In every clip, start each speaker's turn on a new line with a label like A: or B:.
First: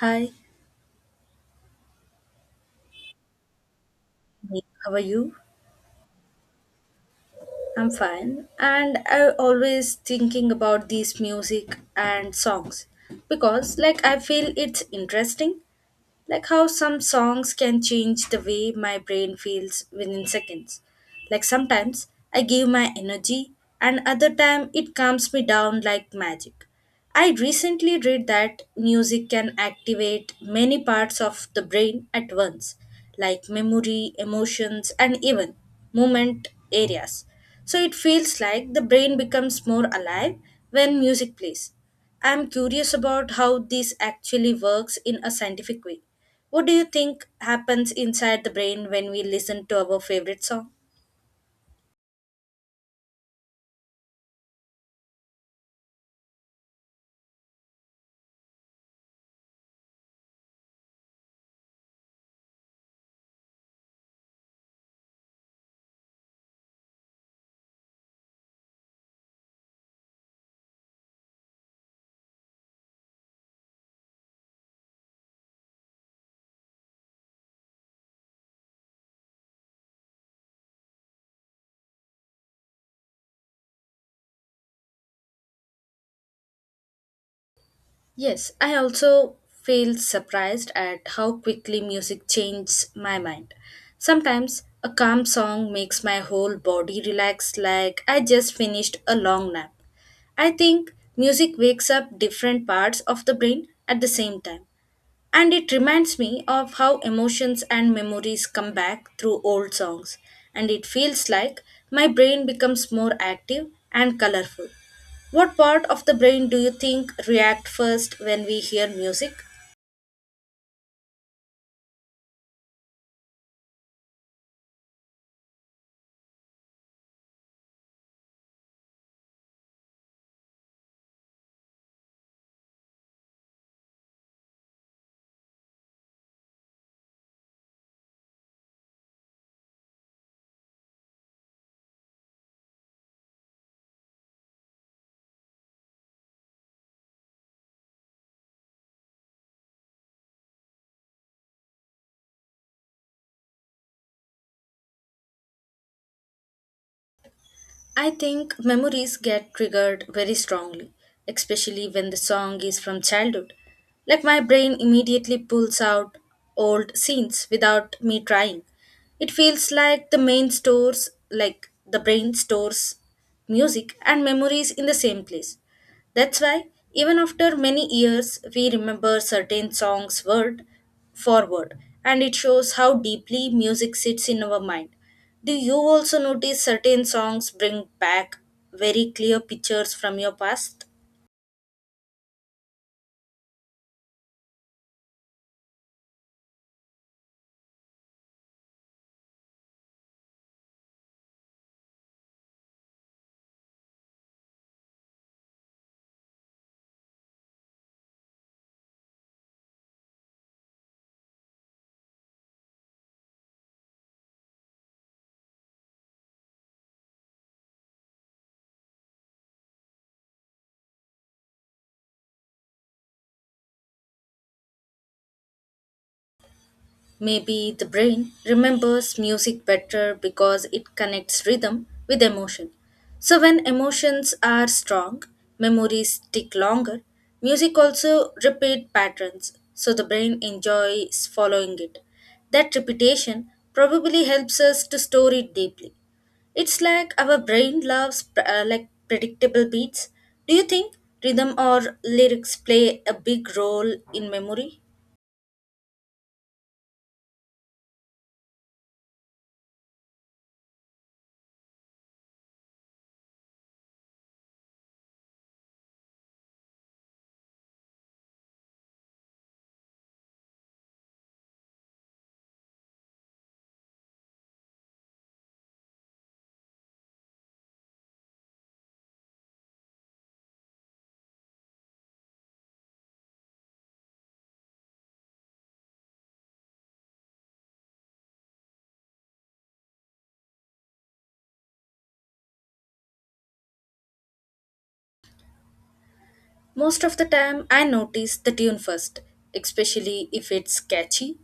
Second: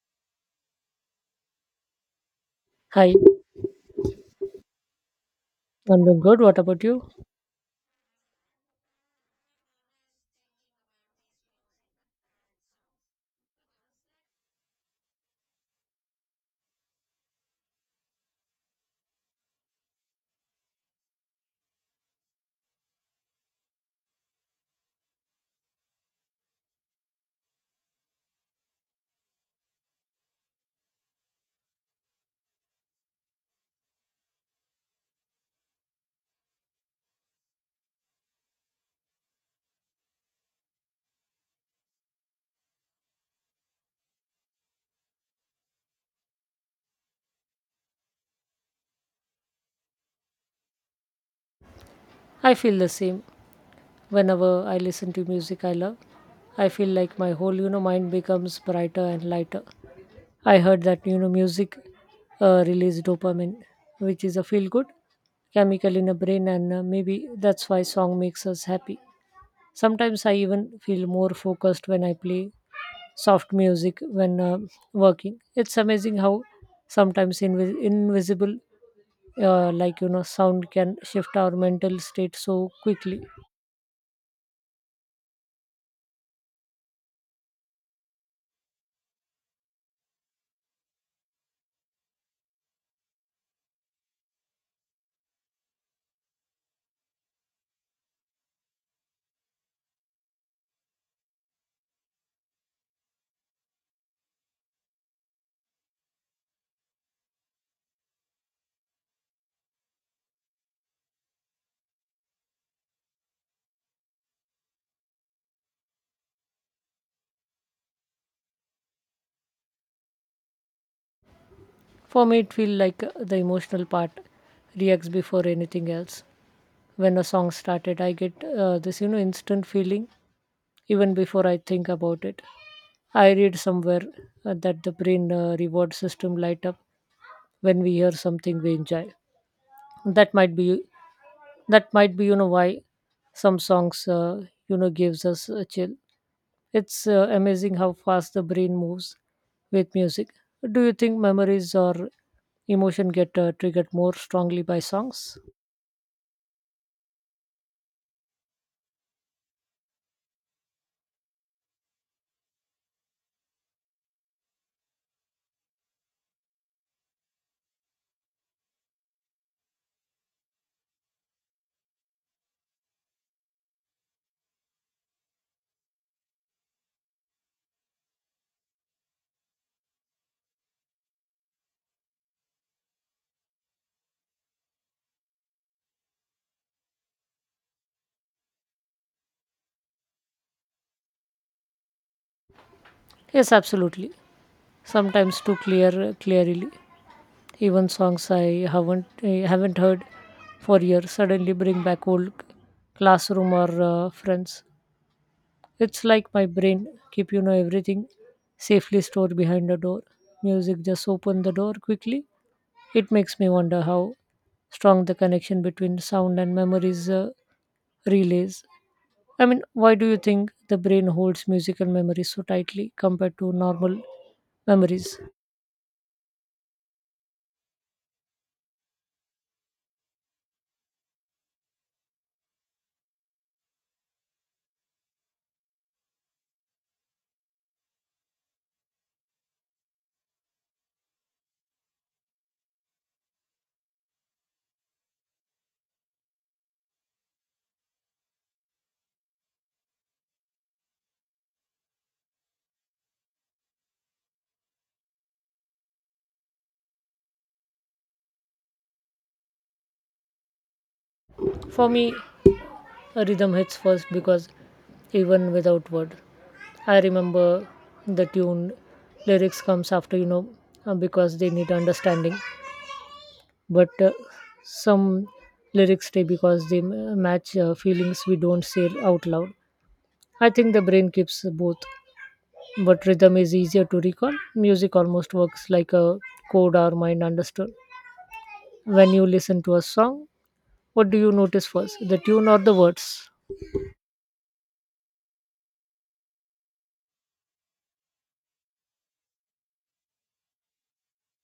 A: Hi,
B: Hi,
A: how are you?
B: I'm doing good. What about you?
A: I'm fine. And I always thinking about these music and songs because like I feel it's interesting like how some songs can change the way my brain feels within seconds. Like sometimes I give my energy and other time it calms me down like magic. I recently read that music can activate many parts of the brain at once, like memory, emotions, and even movement areas. So it feels like the brain becomes more alive when music plays. I'm curious about how this actually works in a scientific way. What do you think happens inside the brain when we listen to our favorite song?
B: I feel the same. Whenever I listen to music I love, I feel like my whole mind becomes brighter and lighter. I heard that music release dopamine, which is a feel good chemical in the brain, and maybe that's why song makes us happy. Sometimes I even feel more focused when I play soft music when working. It's amazing how sometimes invisible, sound can shift our mental state so quickly.
A: Yes, I also feel surprised at how quickly music changes my mind. Sometimes a calm song makes my whole body relax like I just finished a long nap. I think music wakes up different parts of the brain at the same time. And it reminds me of how emotions and memories come back through old songs. And it feels like my brain becomes more active and colorful. What part of the brain do you think react first when we hear music?
B: For me, it feels like the emotional part reacts before anything else. When a song started, I get this instant feeling even before I think about it. I read somewhere that the brain reward system light up when we hear something we enjoy. that might be that might be why some songs gives us a chill. It's amazing how fast the brain moves with music. Do you think memories or emotion get triggered more strongly by songs?
A: I think memories get triggered very strongly, especially when the song is from childhood. Like my brain immediately pulls out old scenes without me trying. It feels like the main stores, like the brain stores music and memories in the same place. That's why, even after many years, we remember certain songs word for word, and it shows how deeply music sits in our mind. Do you also notice certain songs bring back very clear pictures from your past?
B: Yes, absolutely. Sometimes too clearly, even songs I haven't heard for years suddenly bring back old classroom or friends. It's like my brain keep everything safely stored behind a door. Music just open the door quickly. It makes me wonder how strong the connection between sound and memories relays. I mean, why do you think the brain holds musical memories so tightly compared to normal memories?
A: Maybe the brain remembers music better because it connects rhythm with emotion. So, when emotions are strong, memories stick longer. Music also repeat patterns, so the brain enjoys following it. That repetition probably helps us to store it deeply. It's like our brain loves like predictable beats. Do you think rhythm or lyrics play a big role in memory?
B: For me, a rhythm hits first because even without word, I remember the tune. Lyrics comes after because they need understanding. But some lyrics stay because they match feelings we don't say out loud. I think the brain keeps both, but rhythm is easier to recall. Music almost works like a code our mind understood. When you listen to a song, what do you notice first, the tune or the words?
A: Most of the time, I notice the tune first, especially if it's catchy.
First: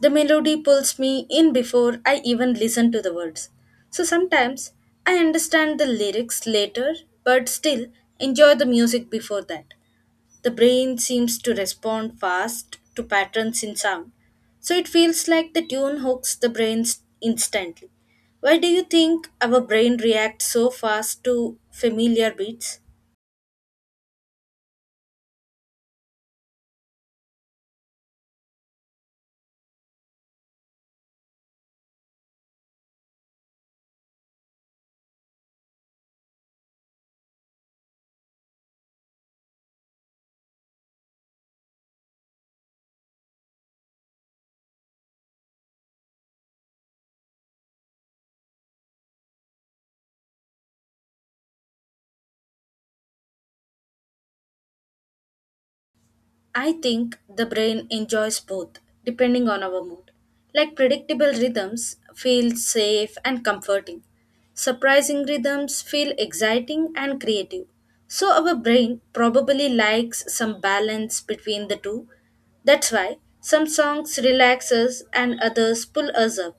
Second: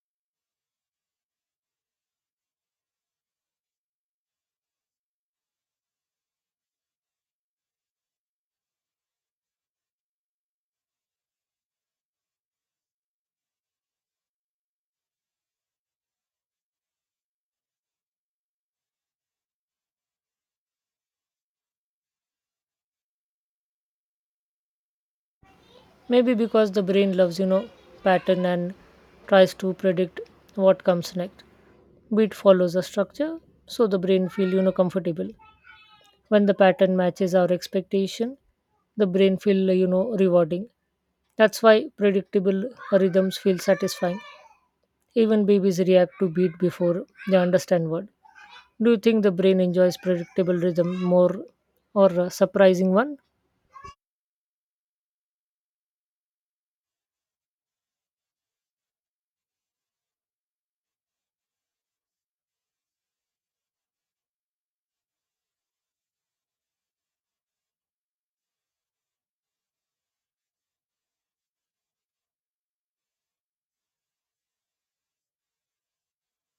A: The melody pulls me in before I even listen to the words. So sometimes I understand the lyrics later, but still enjoy the music before that. The brain seems to respond fast to patterns in sound, so it feels like the tune hooks the brain instantly. Why do you think our brain reacts so fast to familiar beats?
B: Maybe because the brain loves, you know, pattern and tries to predict what comes next. Beat follows a structure, so the brain feel, you know, comfortable. When the pattern matches our expectation, the brain feel rewarding. That's why predictable rhythms feel satisfying. Even babies react to beat before they understand word. Do you think the brain enjoys predictable rhythm more or a surprising one?
A: I think the brain enjoys both, depending on our mood. Like predictable rhythms feel safe and comforting. Surprising rhythms feel exciting and creative. So our brain probably likes some balance between the two. That's why some songs relax us and others pull us up.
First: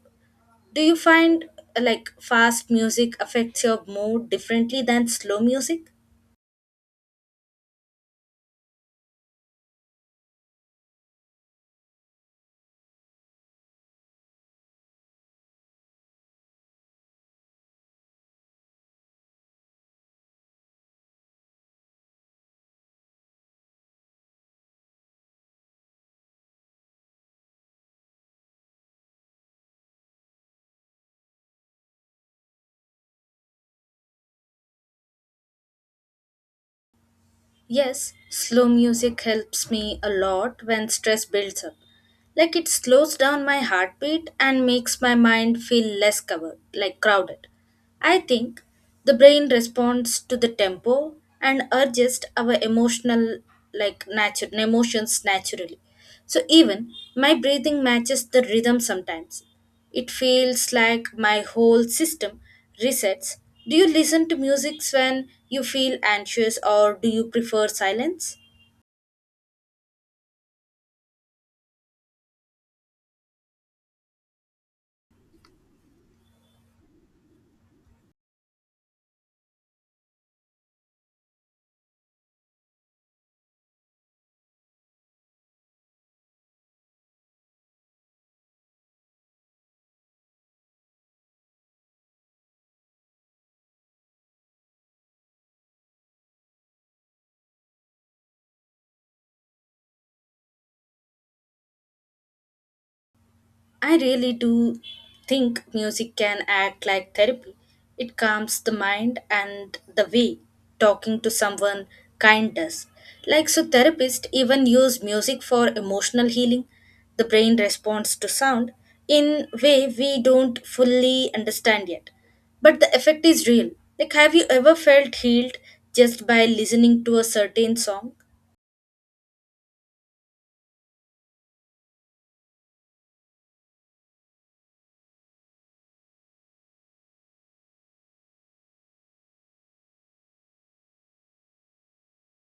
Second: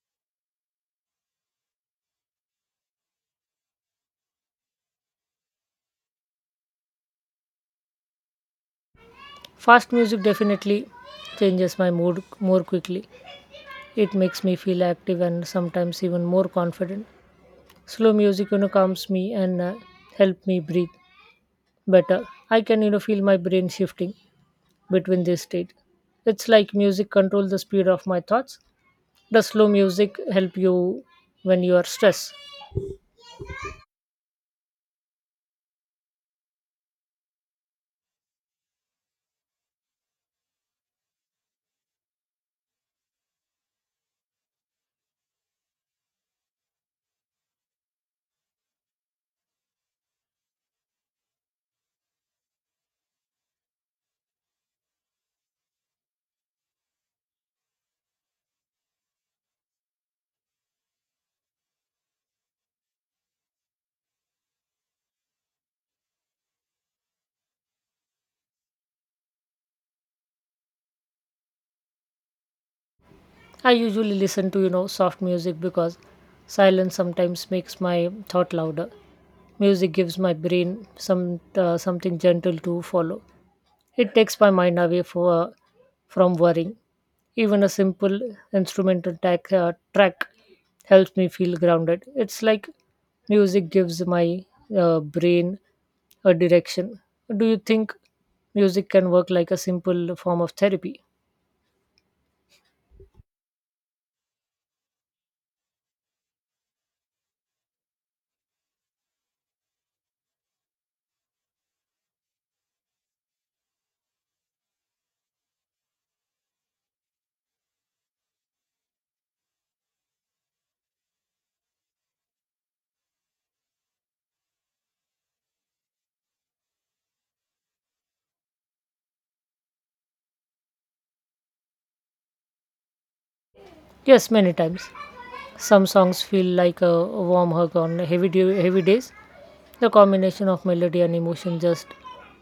A: Do you find like fast music affects your mood differently than slow music?
B: Fast music definitely changes my mood more quickly. It makes me feel active and sometimes even more confident. Slow music calms me and help me breathe better. I can feel my brain shifting between this state. It's like music controls the speed of my thoughts. Does slow music help you when you are stressed?
A: Yes, slow music helps me a lot when stress builds up. Like it slows down my heartbeat and makes my mind feel less covered, like crowded. I think the brain responds to the tempo and urges our emotional like nature emotions naturally. So even my breathing matches the rhythm sometimes. It feels like my whole system resets. Do you listen to music when you feel anxious or do you prefer silence?
B: I usually listen to, you know, soft music because silence sometimes makes my thought louder. Music gives my brain some something gentle to follow. It takes my mind away from worrying. Even a simple track helps me feel grounded. It's like music gives my brain a direction. Do you think music can work like a simple form of therapy?
A: I really do think music can act like therapy. It calms the mind and the way talking to someone kind does. Like so therapists even use music for emotional healing. The brain responds to sound in way we don't fully understand yet. But the effect is real. Like have you ever felt healed just by listening to a certain song?
B: Yes, many times. Some songs feel like a warm hug on heavy days. The combination of melody and emotion just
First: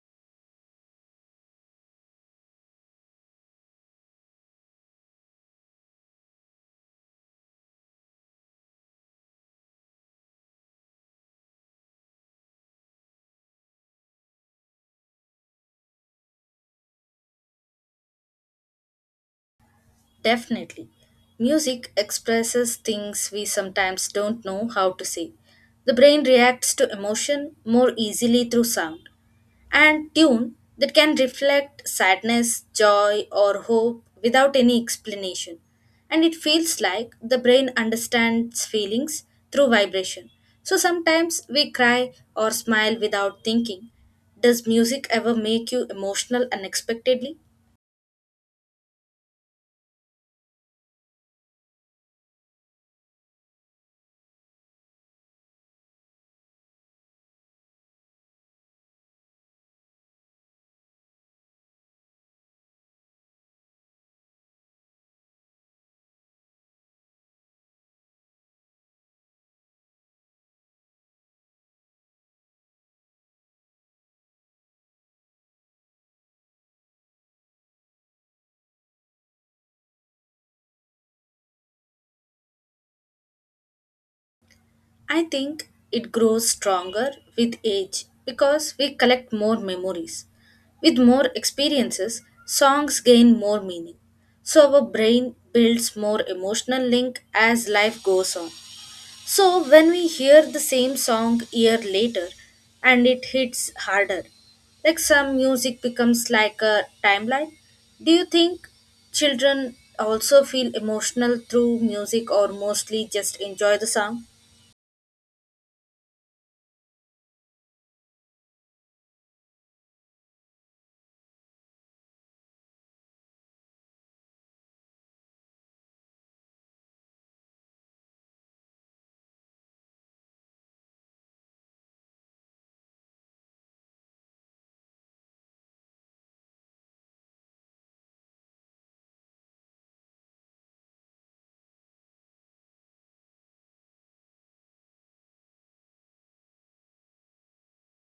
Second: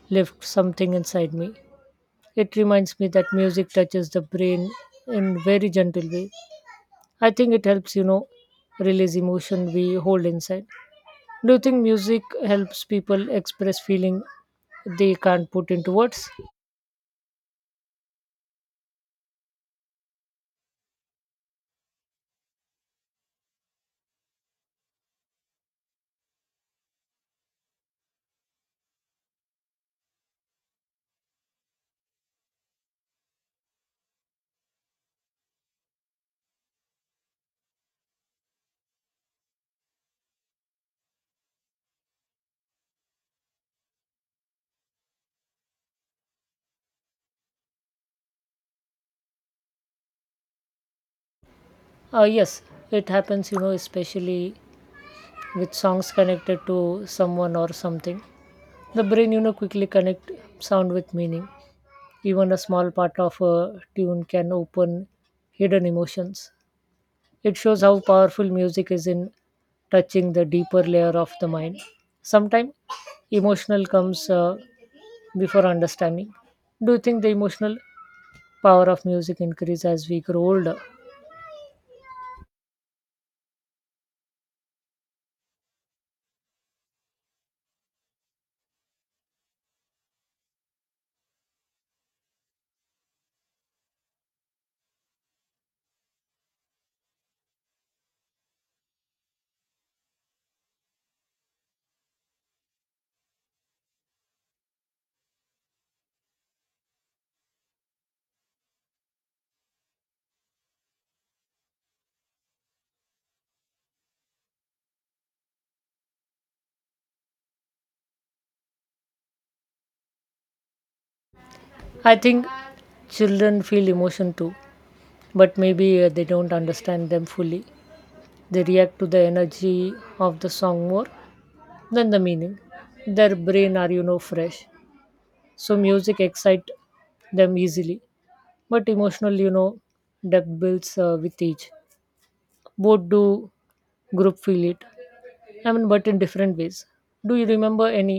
B: lifts something inside me. It reminds me that music touches the brain in very gentle way. I think it helps, you know, release emotion we hold inside. Do you think music helps people express feeling they can't put into words?
A: Definitely. Music expresses things we sometimes don't know how to say. The brain reacts to emotion more easily through sound and tune that can reflect sadness, joy, or hope without any explanation. And it feels like the brain understands feelings through vibration. So sometimes we cry or smile without thinking. Does music ever make you emotional unexpectedly?
B: Yes, it happens, you know, especially with songs connected to someone or something. The brain, you know, quickly connect sound with meaning. Even a small part of a tune can open hidden emotions. It shows how powerful music is in touching the deeper layer of the mind. Sometimes emotional comes before understanding. Do you think the emotional power of music increases as we grow older?
A: I think it grows stronger with age because we collect more memories. With more experiences, songs gain more meaning. So our brain builds more emotional link as life goes on. So when we hear the same song year later and it hits harder, like some music becomes like a timeline. Do you think children also feel emotional through music or mostly just enjoy the song?
B: I think children feel emotion too, but maybe they don't understand them fully. They react to the energy of the song more than the meaning. Their brain are fresh, so music excite them easily. But emotional debt builds with each. Both do group feel it, I mean, but in different ways. Do you remember any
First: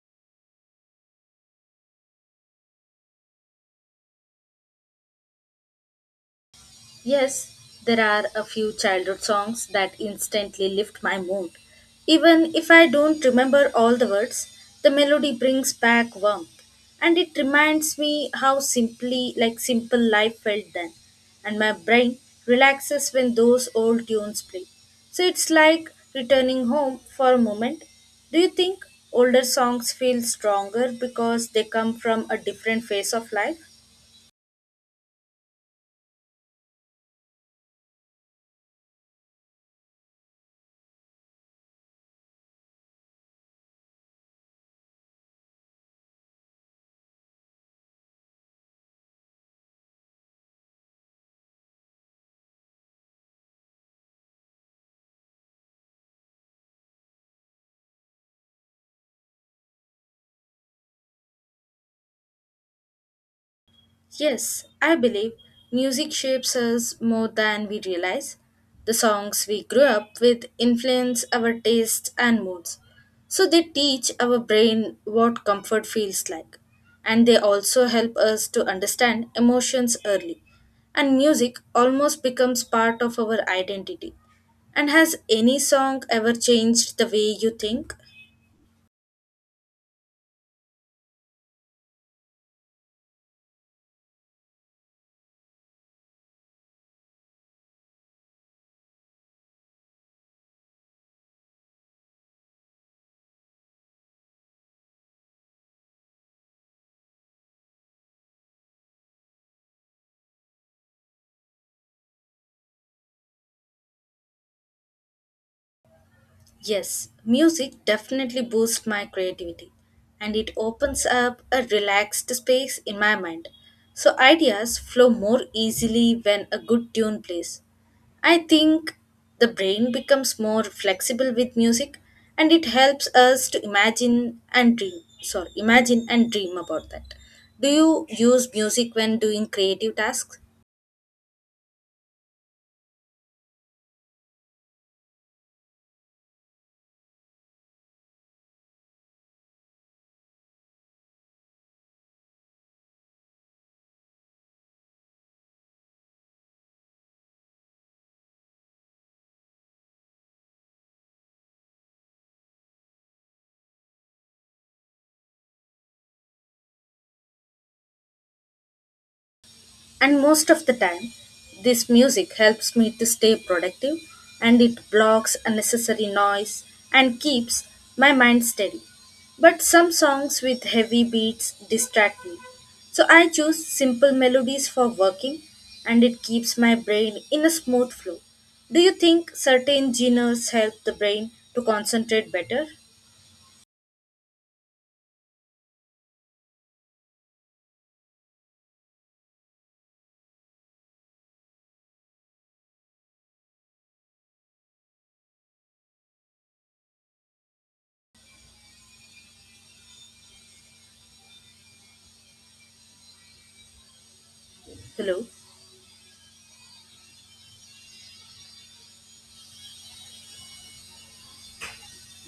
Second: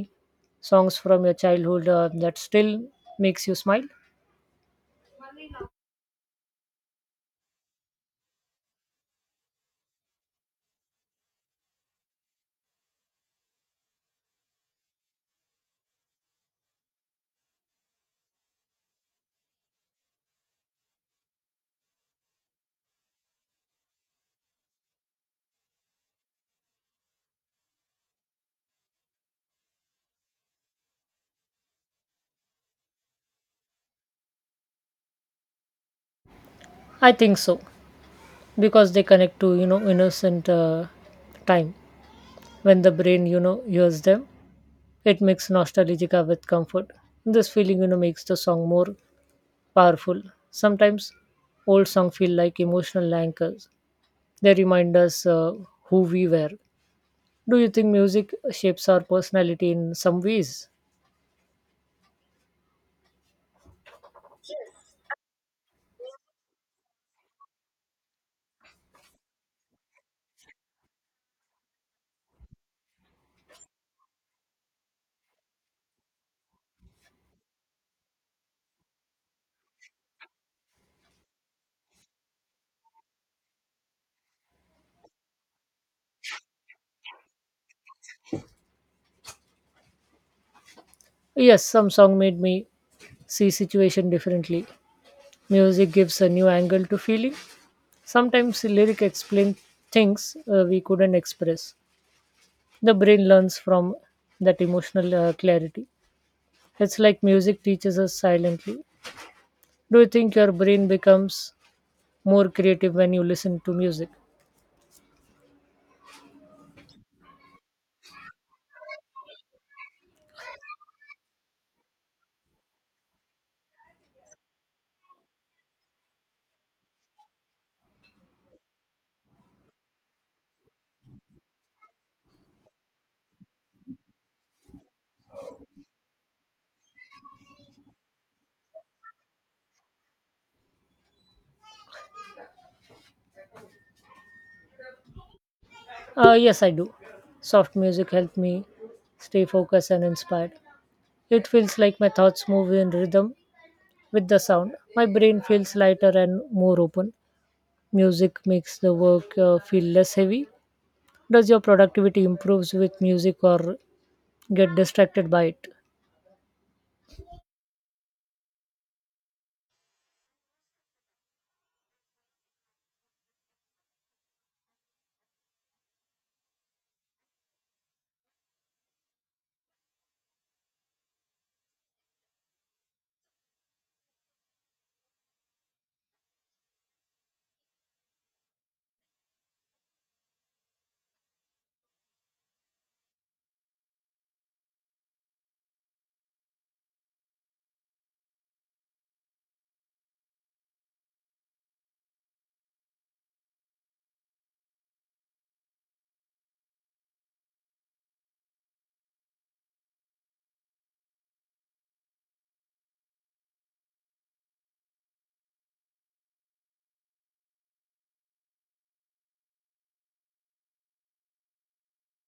B: songs from your childhood that still makes you smile?
A: Yes, there are a few childhood songs that instantly lift my mood. Even if I don't remember all the words, the melody brings back warmth and it reminds me how simply like simple life felt then and my brain relaxes when those old tunes play. So it's like returning home for a moment. Do you think older songs feel stronger because they come from a different phase of life?
B: I think so, because they connect to innocent time. When the brain hears them, it makes nostalgia with comfort. This feeling makes the song more powerful. Sometimes old songs feel like emotional anchors. They remind us who we were. Do you think music shapes our personality in some ways?
A: Yes, I believe music shapes us more than we realize. The songs we grew up with influence our tastes and moods. So they teach our brain what comfort feels like. And they also help us to understand emotions early. And music almost becomes part of our identity. And has any song ever changed the way you think?
B: Yes, some song made me see situation differently. Music gives a new angle to feeling. Sometimes lyric explain things we couldn't express. The brain learns from that emotional clarity. It's like music teaches us silently. Do you think your brain becomes more creative when you listen to music?
A: Yes, music definitely boosts my creativity and it opens up a relaxed space in my mind. So ideas flow more easily when a good tune plays. I think the brain becomes more flexible with music and it helps us to imagine and dream. Sorry, imagine and dream about that. Do you use music when doing creative tasks?
B: Yes, I do. Soft music helped me stay focused and inspired. It feels like my thoughts move in rhythm with the sound. My brain feels lighter and more open. Music makes the work feel less heavy. Does your productivity improves with music or get distracted by it?
A: And most of the time, this music helps me to stay productive and it blocks unnecessary noise and keeps my mind steady. But some songs with heavy beats distract me. So I choose simple melodies for working and it keeps my brain in a smooth flow. Do you think certain genres help the brain to concentrate better? Hello.